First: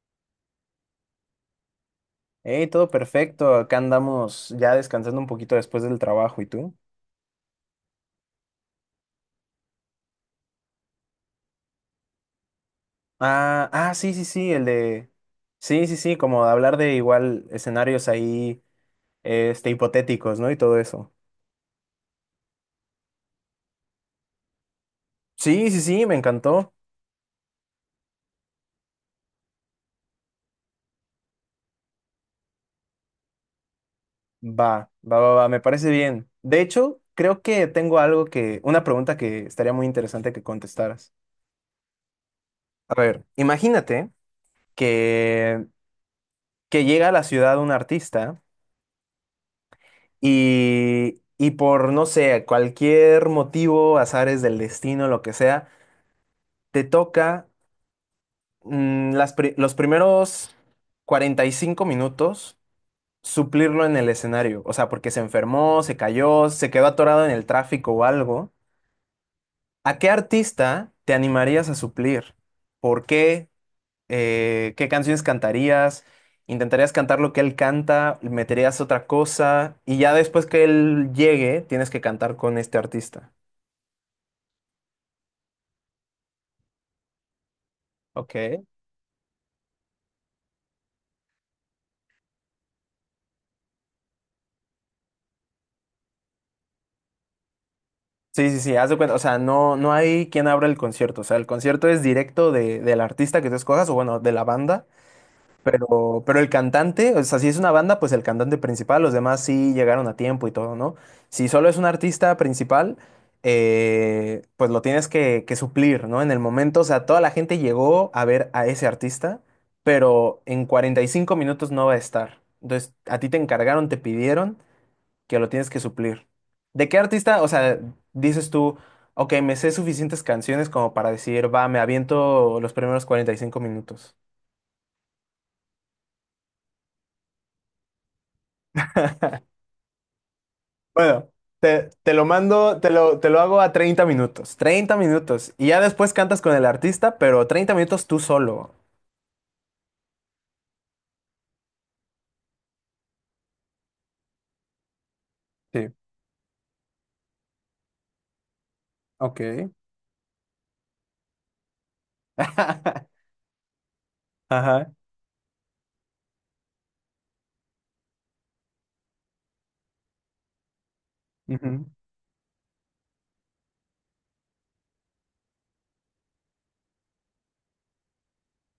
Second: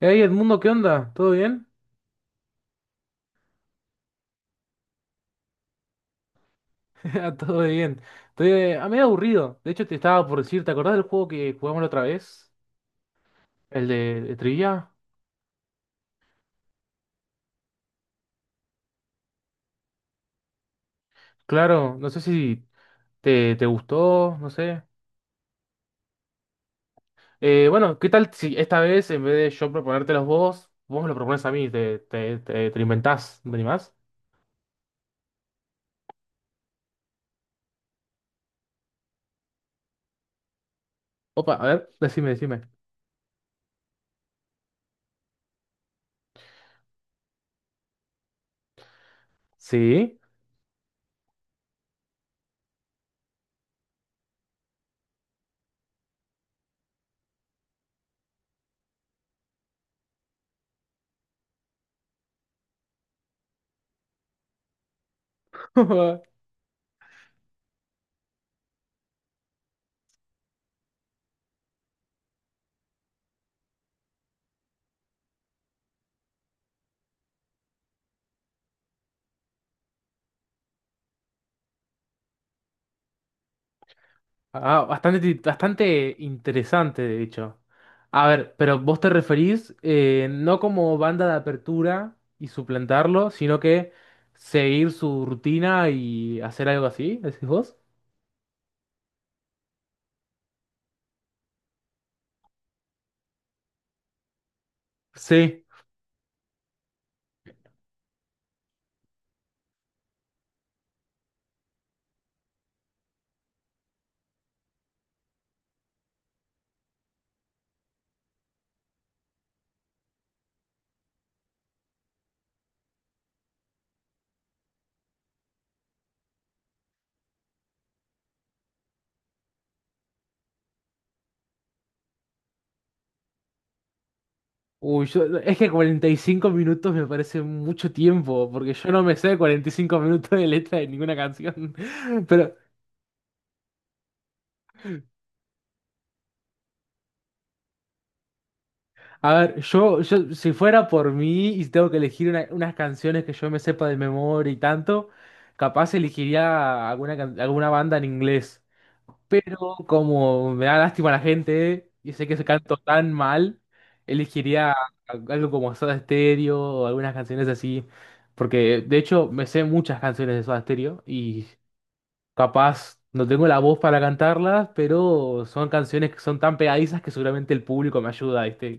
Hey Edmundo, ¿qué onda? ¿Todo bien? Hey, todo perfecto. Acá andamos ya descansando un poquito después del trabajo. ¿Y tú? Ah, todo bien. Estoy a medio aburrido. De hecho, te estaba por decir, ¿te acordás del juego que jugamos la otra vez? Ah, ¿El ah, sí, de, sí, de sí, el trivia? de... Sí, sí, sí, como de hablar de igual escenarios ahí, este, hipotéticos, ¿no? Y todo eso. Claro, no sé si te gustó, no sé. Sí, sí, sí, me encantó. Bueno, ¿qué tal si esta vez, en vez de yo proponértelos vos, vos me lo propones a mí? Te lo inventás, ¿no te animás? Va, va, va, va, me parece bien. De hecho, creo que tengo una pregunta que estaría muy interesante que contestaras. Opa, a ver, decime, decime. A ver, imagínate que, que llega a la ciudad un artista. ¿Sí? Y por, no sé, cualquier motivo, azares del destino, lo que sea, te toca los primeros 45 minutos suplirlo en el escenario. O sea, porque se enfermó, se cayó, se quedó atorado en el tráfico o algo. ¿A qué artista te animarías a suplir? ¿Por qué? ¿Qué canciones cantarías? Intentarías cantar lo que él canta, meterías otra cosa y ya después que él llegue, tienes que cantar con este artista. Ah, bastante, bastante interesante, de hecho. A ver, Ok. pero vos te referís no como banda de apertura y suplantarlo, sino que seguir su rutina y hacer algo así, decís vos. Sí, sí, sí, haz de cuenta, o sea, no, no hay quien abra el concierto, o sea, el concierto es directo del artista que tú escojas, o bueno, de la banda, Sí. pero el cantante, o sea, si es una banda, pues el cantante principal, los demás sí llegaron a tiempo y todo, ¿no? Si solo es un artista principal, pues lo tienes que suplir, ¿no? En el momento, o sea, toda la gente llegó a ver a ese artista, pero en 45 minutos no va a estar. Entonces, a ti te encargaron, te pidieron que lo tienes que suplir. ¿De qué artista? O sea, dices tú, ok, me sé suficientes canciones como para decir, va, me aviento los primeros 45 minutos. Uy, es que 45 minutos me parece mucho tiempo, porque yo no me sé 45 minutos de letra de ninguna Bueno, canción. te lo Pero mando, te lo hago a 30 minutos. 30 minutos. Y ya después cantas con el artista, pero 30 minutos tú solo. a ver, yo, si fuera por mí y si tengo que elegir unas canciones que yo me sepa de memoria y tanto, Sí, capaz elegiría alguna, alguna banda en inglés. Pero ok. como me da lástima la gente y sé que se canto tan mal, elegiría Ajá. algo como Soda Stereo o algunas canciones así. Porque de hecho me sé muchas canciones de Soda Stereo y Ujú. capaz no tengo la voz para cantarlas, pero son canciones que son tan pegadizas que seguramente el público me ayuda, ¿viste?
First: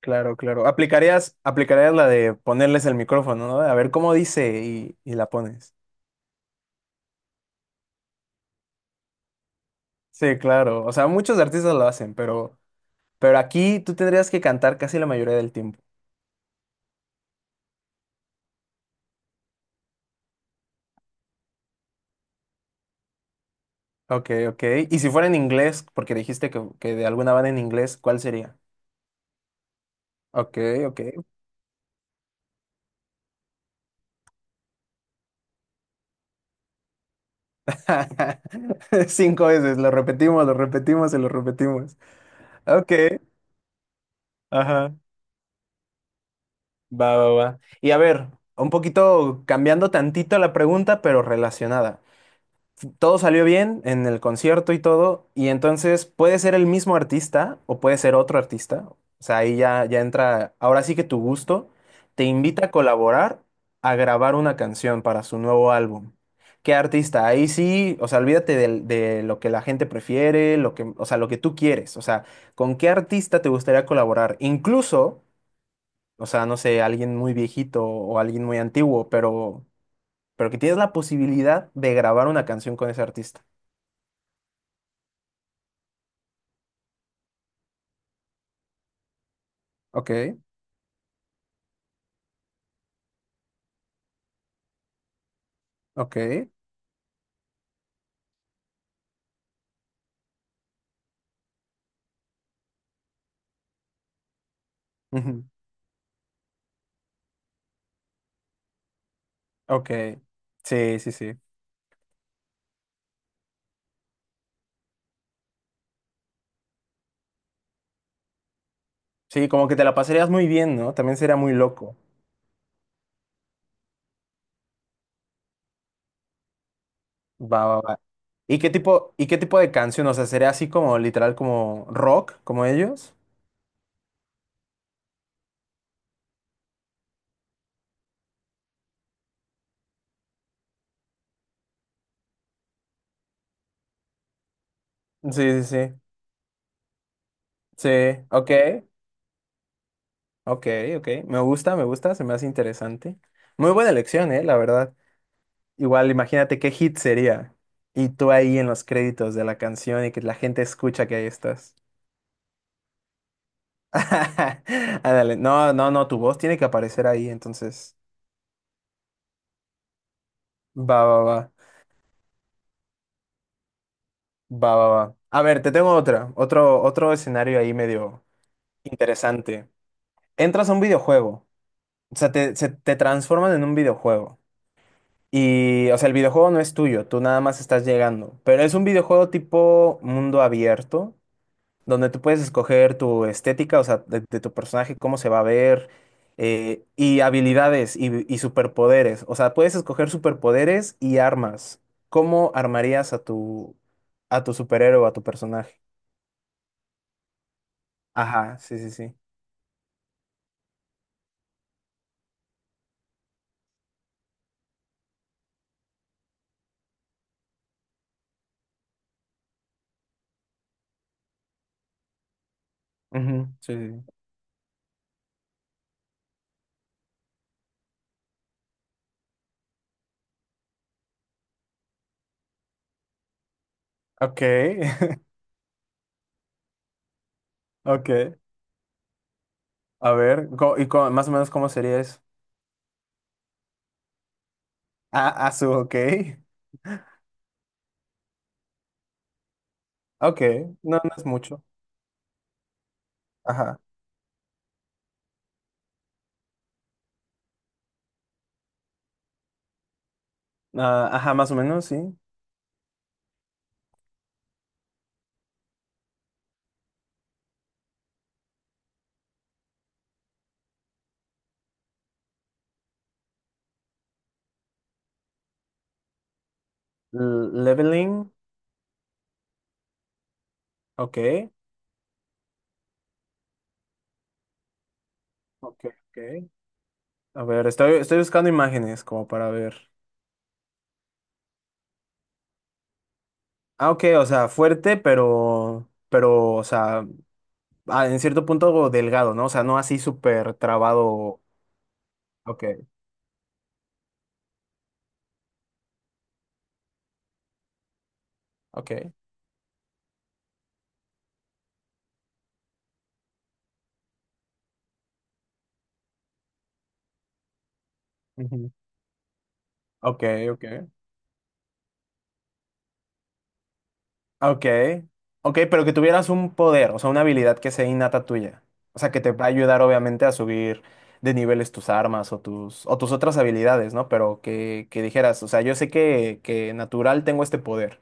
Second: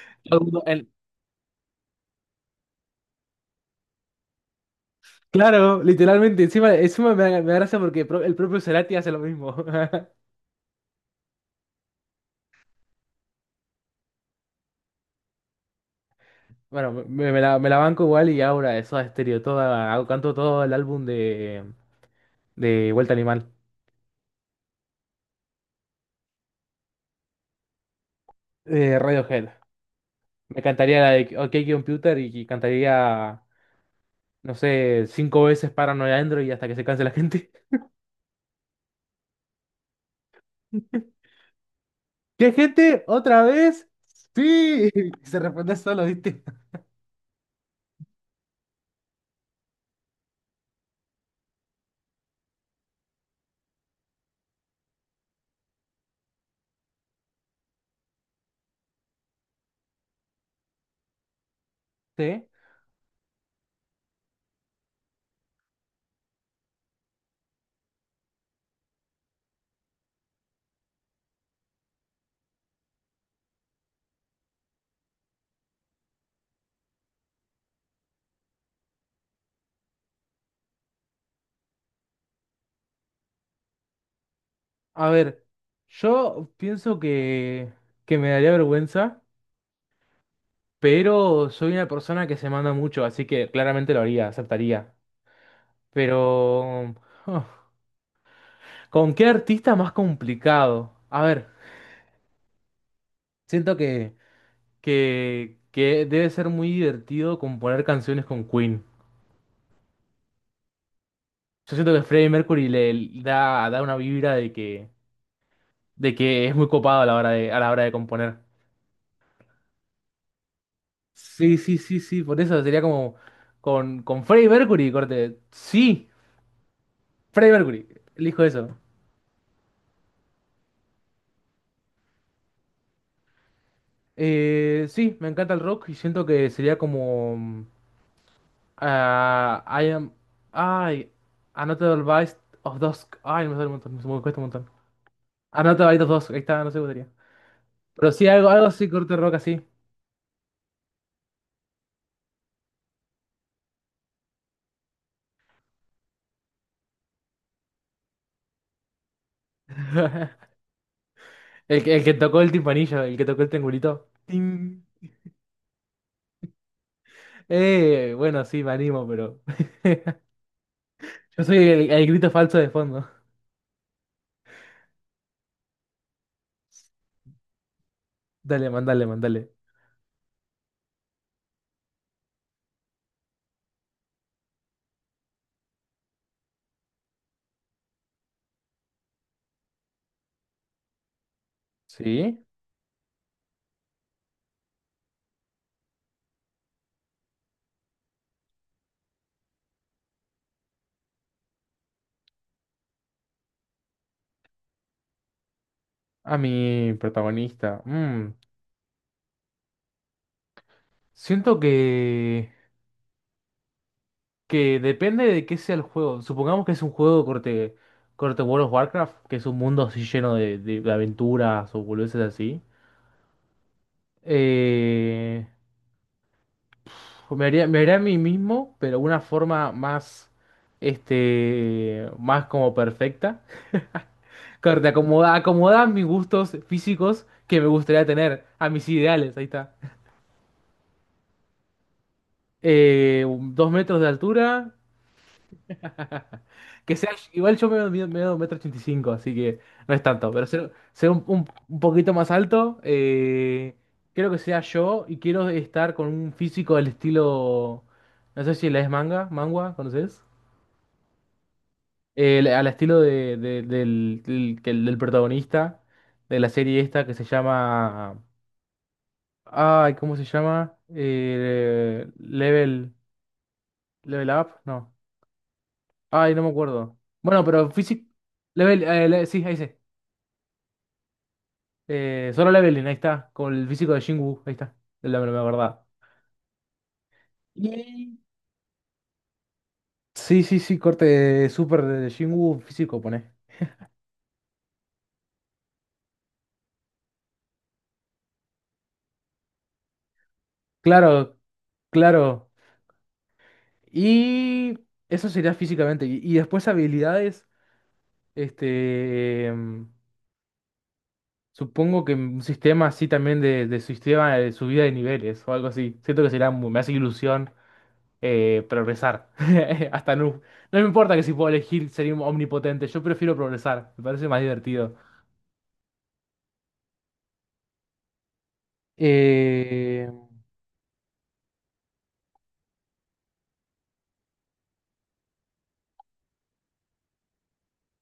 Claro, Alguno- claro. el- Aplicarías la de ponerles el micrófono, ¿no? A ver cómo dice y la pones. Claro, literalmente, encima, encima me da gracia porque el propio Cerati hace lo mismo. Sí, claro. O sea, muchos artistas lo hacen, pero aquí tú tendrías que cantar casi la mayoría del tiempo. Bueno, me la banco igual y ahora eso a estéreo, toda, canto todo el álbum de Vuelta Animal, Ok, ok. Y si fuera en inglés, porque dijiste que de alguna banda en inglés, ¿cuál sería? de Radiohead. Ok, Me ok. cantaría la de OK Computer y cantaría, no sé, 5 veces Paranoid Android hasta que se canse la gente. Cinco veces, lo repetimos y lo repetimos. ¿Qué Ok, gente? ¿Otra vez? Sí, ajá. se responde solo, ¿viste? Va, va, va. Y a ver, un poquito cambiando tantito la pregunta, pero relacionada. Todo salió bien en el concierto y todo, y entonces puede ser el mismo artista o puede ser otro artista. O sea, ahí ya entra, ahora sí que tu gusto te Sí. invita a colaborar a grabar una canción para su nuevo álbum. ¿Qué artista? Ahí sí, o sea, olvídate de lo que la gente prefiere, lo que, o sea, lo que tú quieres. O sea, ¿con qué artista te gustaría colaborar? Incluso, o sea, no sé, alguien muy viejito o alguien muy antiguo, pero que tienes la posibilidad de grabar una canción con ese artista. A ver, yo pienso que me daría vergüenza. Ok, Pero soy una persona que se manda mucho, así que claramente lo haría, aceptaría. ok, Pero... oh, ¿con qué artista más complicado? A ver, siento ujú, que debe ser muy divertido componer canciones con Queen. ok. Sí, sí, sí. Yo siento que Freddie Mercury da una vibra de que es muy copado a la hora a la hora de componer. Sí, como que te la pasarías muy bien, ¿no? También sería muy Sí, sí, loco. sí, sí, por eso sería como con Freddie Mercury, corte. Sí, Freddie Va, va, Mercury, va. elijo ¿Y qué eso. tipo, y qué tipo de canción? O sea, ¿sería así como literal como rock, como ellos? Sí, me encanta el rock y siento que sería como. I am. Ay, Another Bite of Dusk. Ay, me sale un montón, me cuesta un montón. Sí, sí, Another sí. Bite of Dusk, ahí está, no sé cómo sería. Sí, Pero sí, algo, ok, algo así, corte rock así. ok, ok. Me gusta, se me hace interesante. Muy buena elección, ¿eh? La verdad. Igual, imagínate qué hit sería. Y tú ahí en los créditos de la canción y que la gente escucha que ahí estás. El que tocó el timpanillo, el que tocó el triangulito. Ting. Ándale, no, no, no, tu voz tiene que aparecer ahí, entonces. Bueno, sí, me animo, pero. Va, va, va. Yo soy el grito falso de fondo. Va, va, va. A ver, te tengo otro escenario ahí medio Dale, mandale, mandale. interesante. Entras a un videojuego, o sea, te transforman en un videojuego. Y, o sea, el videojuego no es tuyo, tú nada más estás llegando. Pero es un videojuego tipo mundo abierto, donde tú puedes ¿Sí? escoger tu estética, o sea, de tu personaje, cómo se va a ver, y habilidades y superpoderes. O sea, puedes escoger superpoderes y armas. ¿Cómo armarías a tu superhéroe o a tu personaje? A mi protagonista. Ajá, sí, sí, sí. Siento que depende de qué sea el juego. Supongamos que es un juego corte, corte World of Warcraft, que es un mundo así lleno de, de aventuras o boludeces así. Ujú, sí, sí, sí. Eh, me haría a mí mismo, pero una forma más, este, más como perfecta. Ok, Corte, acomoda a mis gustos físicos que me gustaría ok. tener, a mis ideales, ahí está. A ver, ¿y más o menos cómo sería eso? Eh, 2 metros de altura. Ah, ok. Que sea, igual yo me mido, mido 1,85 metros, así que no es tanto, Ok, pero ser, no, ser no es mucho. un poquito más alto. Ajá. Quiero que sea yo y quiero estar con un físico del estilo, no sé si la es manga, mangua, ¿conoces? Ah, ajá, más o menos, sí. Al estilo del protagonista de la serie esta que se llama, ay, ¿cómo se llama? Level, Level Up, no, ay, no me acuerdo. Bueno, pero físico, Leveling, Level, sí, ahí sí. ok. Solo Leveling, ahí está. Con el físico de Jin-Woo, ahí está. Es la, la verdad. Ok, ok. A ver, estoy, Y- estoy buscando imágenes como para ver. Sí, sí, sí, corte súper de Jin-Woo físico, pone. Ah, ok, o sea, fuerte, pero, o sea, en cierto punto delgado, ¿no? O sea, no así súper Claro, trabado. claro. Ok, Y eso sería físicamente. Y después habilidades, ok. este, em, supongo que un sistema así también de sistema de subida de niveles o algo así. Siento que sería, me hace ilusión Ujú. progresar. Hasta Ok, no. ok. No me importa que si puedo elegir ser omnipotente, yo prefiero progresar. Me parece más Ok. divertido. Ok, pero que tuvieras un poder, o sea, una habilidad que sea innata tuya. O sea, que te va a ayudar, Eh, obviamente, a subir de niveles tus armas o tus otras habilidades, ¿no? Pero que dijeras, o sea, yo sé que natural tengo este poder.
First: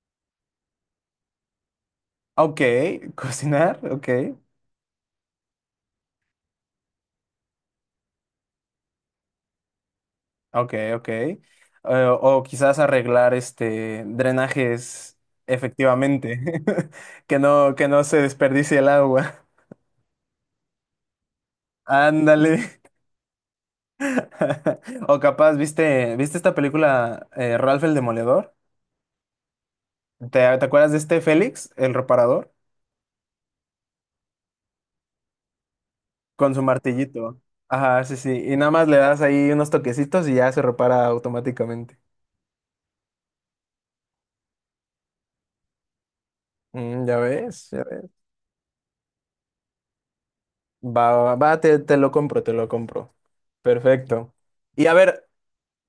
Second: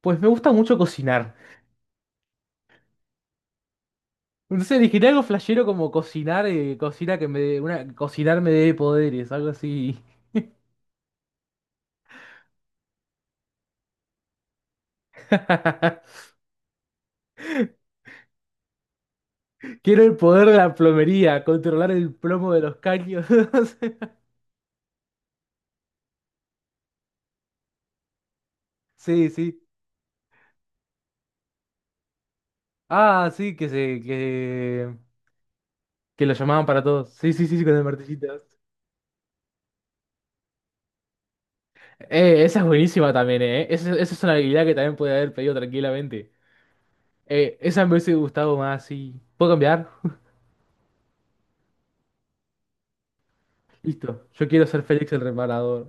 pues me gusta mucho cocinar. Ok, cocinar, ok. Entonces elegiré algo flashero como cocinar, cocina que me dé, una, cocinar me dé poderes, algo así. Ok, ok. O quizás arreglar este drenajes efectivamente, que no se desperdicie el agua. Quiero el poder de la plomería, controlar el plomo de los Ándale. caños. O capaz, ¿viste esta película Ralph el Demoledor? Sí, sí. ¿Te, te acuerdas de este Félix, el reparador? Ah, sí, que lo Con su llamaban para todos. Sí, martillito. sí, sí, sí, con el Ajá, sí, martillito. sí. Y nada más le das ahí unos toquecitos y ya se repara automáticamente. Esa es buenísima también, eh. Esa es una habilidad que también puede haber pedido tranquilamente. Ya ves, Esa ya me ves. hubiese gustado más, sí. ¿Puedo cambiar? Va, va, va, te lo compro, te lo compro. Listo. Perfecto. Yo quiero ser Y a Félix el ver, reparador.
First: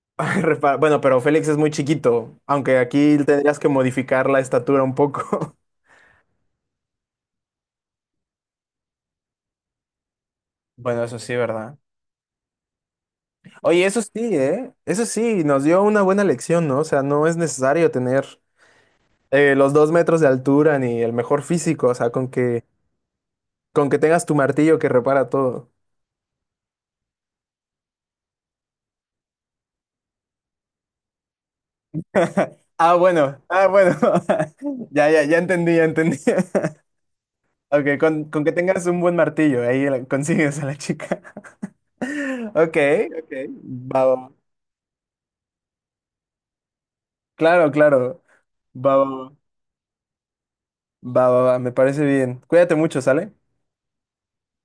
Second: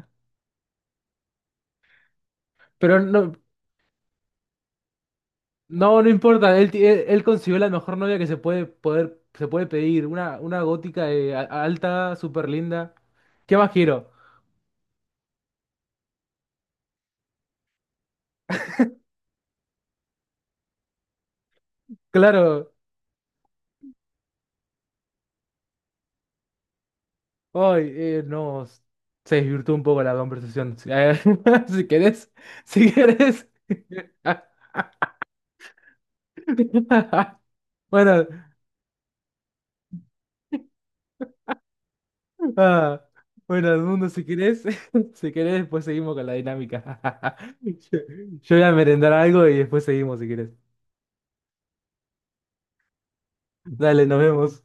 Ay, bueno, pero Félix es muy chiquito, aunque Pero aquí tendrías que modificar la estatura un poco. No importa. Él, él consiguió la mejor novia que se puede poder, se puede pedir. Una gótica Bueno, eso de sí, ¿verdad? alta, súper linda. ¿Qué más Oye, eso quiero? sí, ¿eh? Eso sí, nos dio una buena lección, ¿no? O sea, no es necesario tener los 2 metros de altura ni el mejor físico, o sea, con que, Claro. con que tengas tu martillo que repara todo. Hoy no. Se desvirtuó un poco la conversación. Si si querés, si Ah, bueno, querés. ah, bueno. Ya, ya, ya entendí, ya entendí. Ok, con, Bueno, con que tengas un buen martillo, ahí consigues a la chica. Ok, ah, ok. bueno, Va, Edmundo, si va. querés, si querés, después seguimos con la dinámica. Claro, Yo claro. yo voy a Va, va, merendar va. algo y después seguimos si querés. Va, va, va, me parece bien. Cuídate mucho, ¿sale? Dale, nos vemos.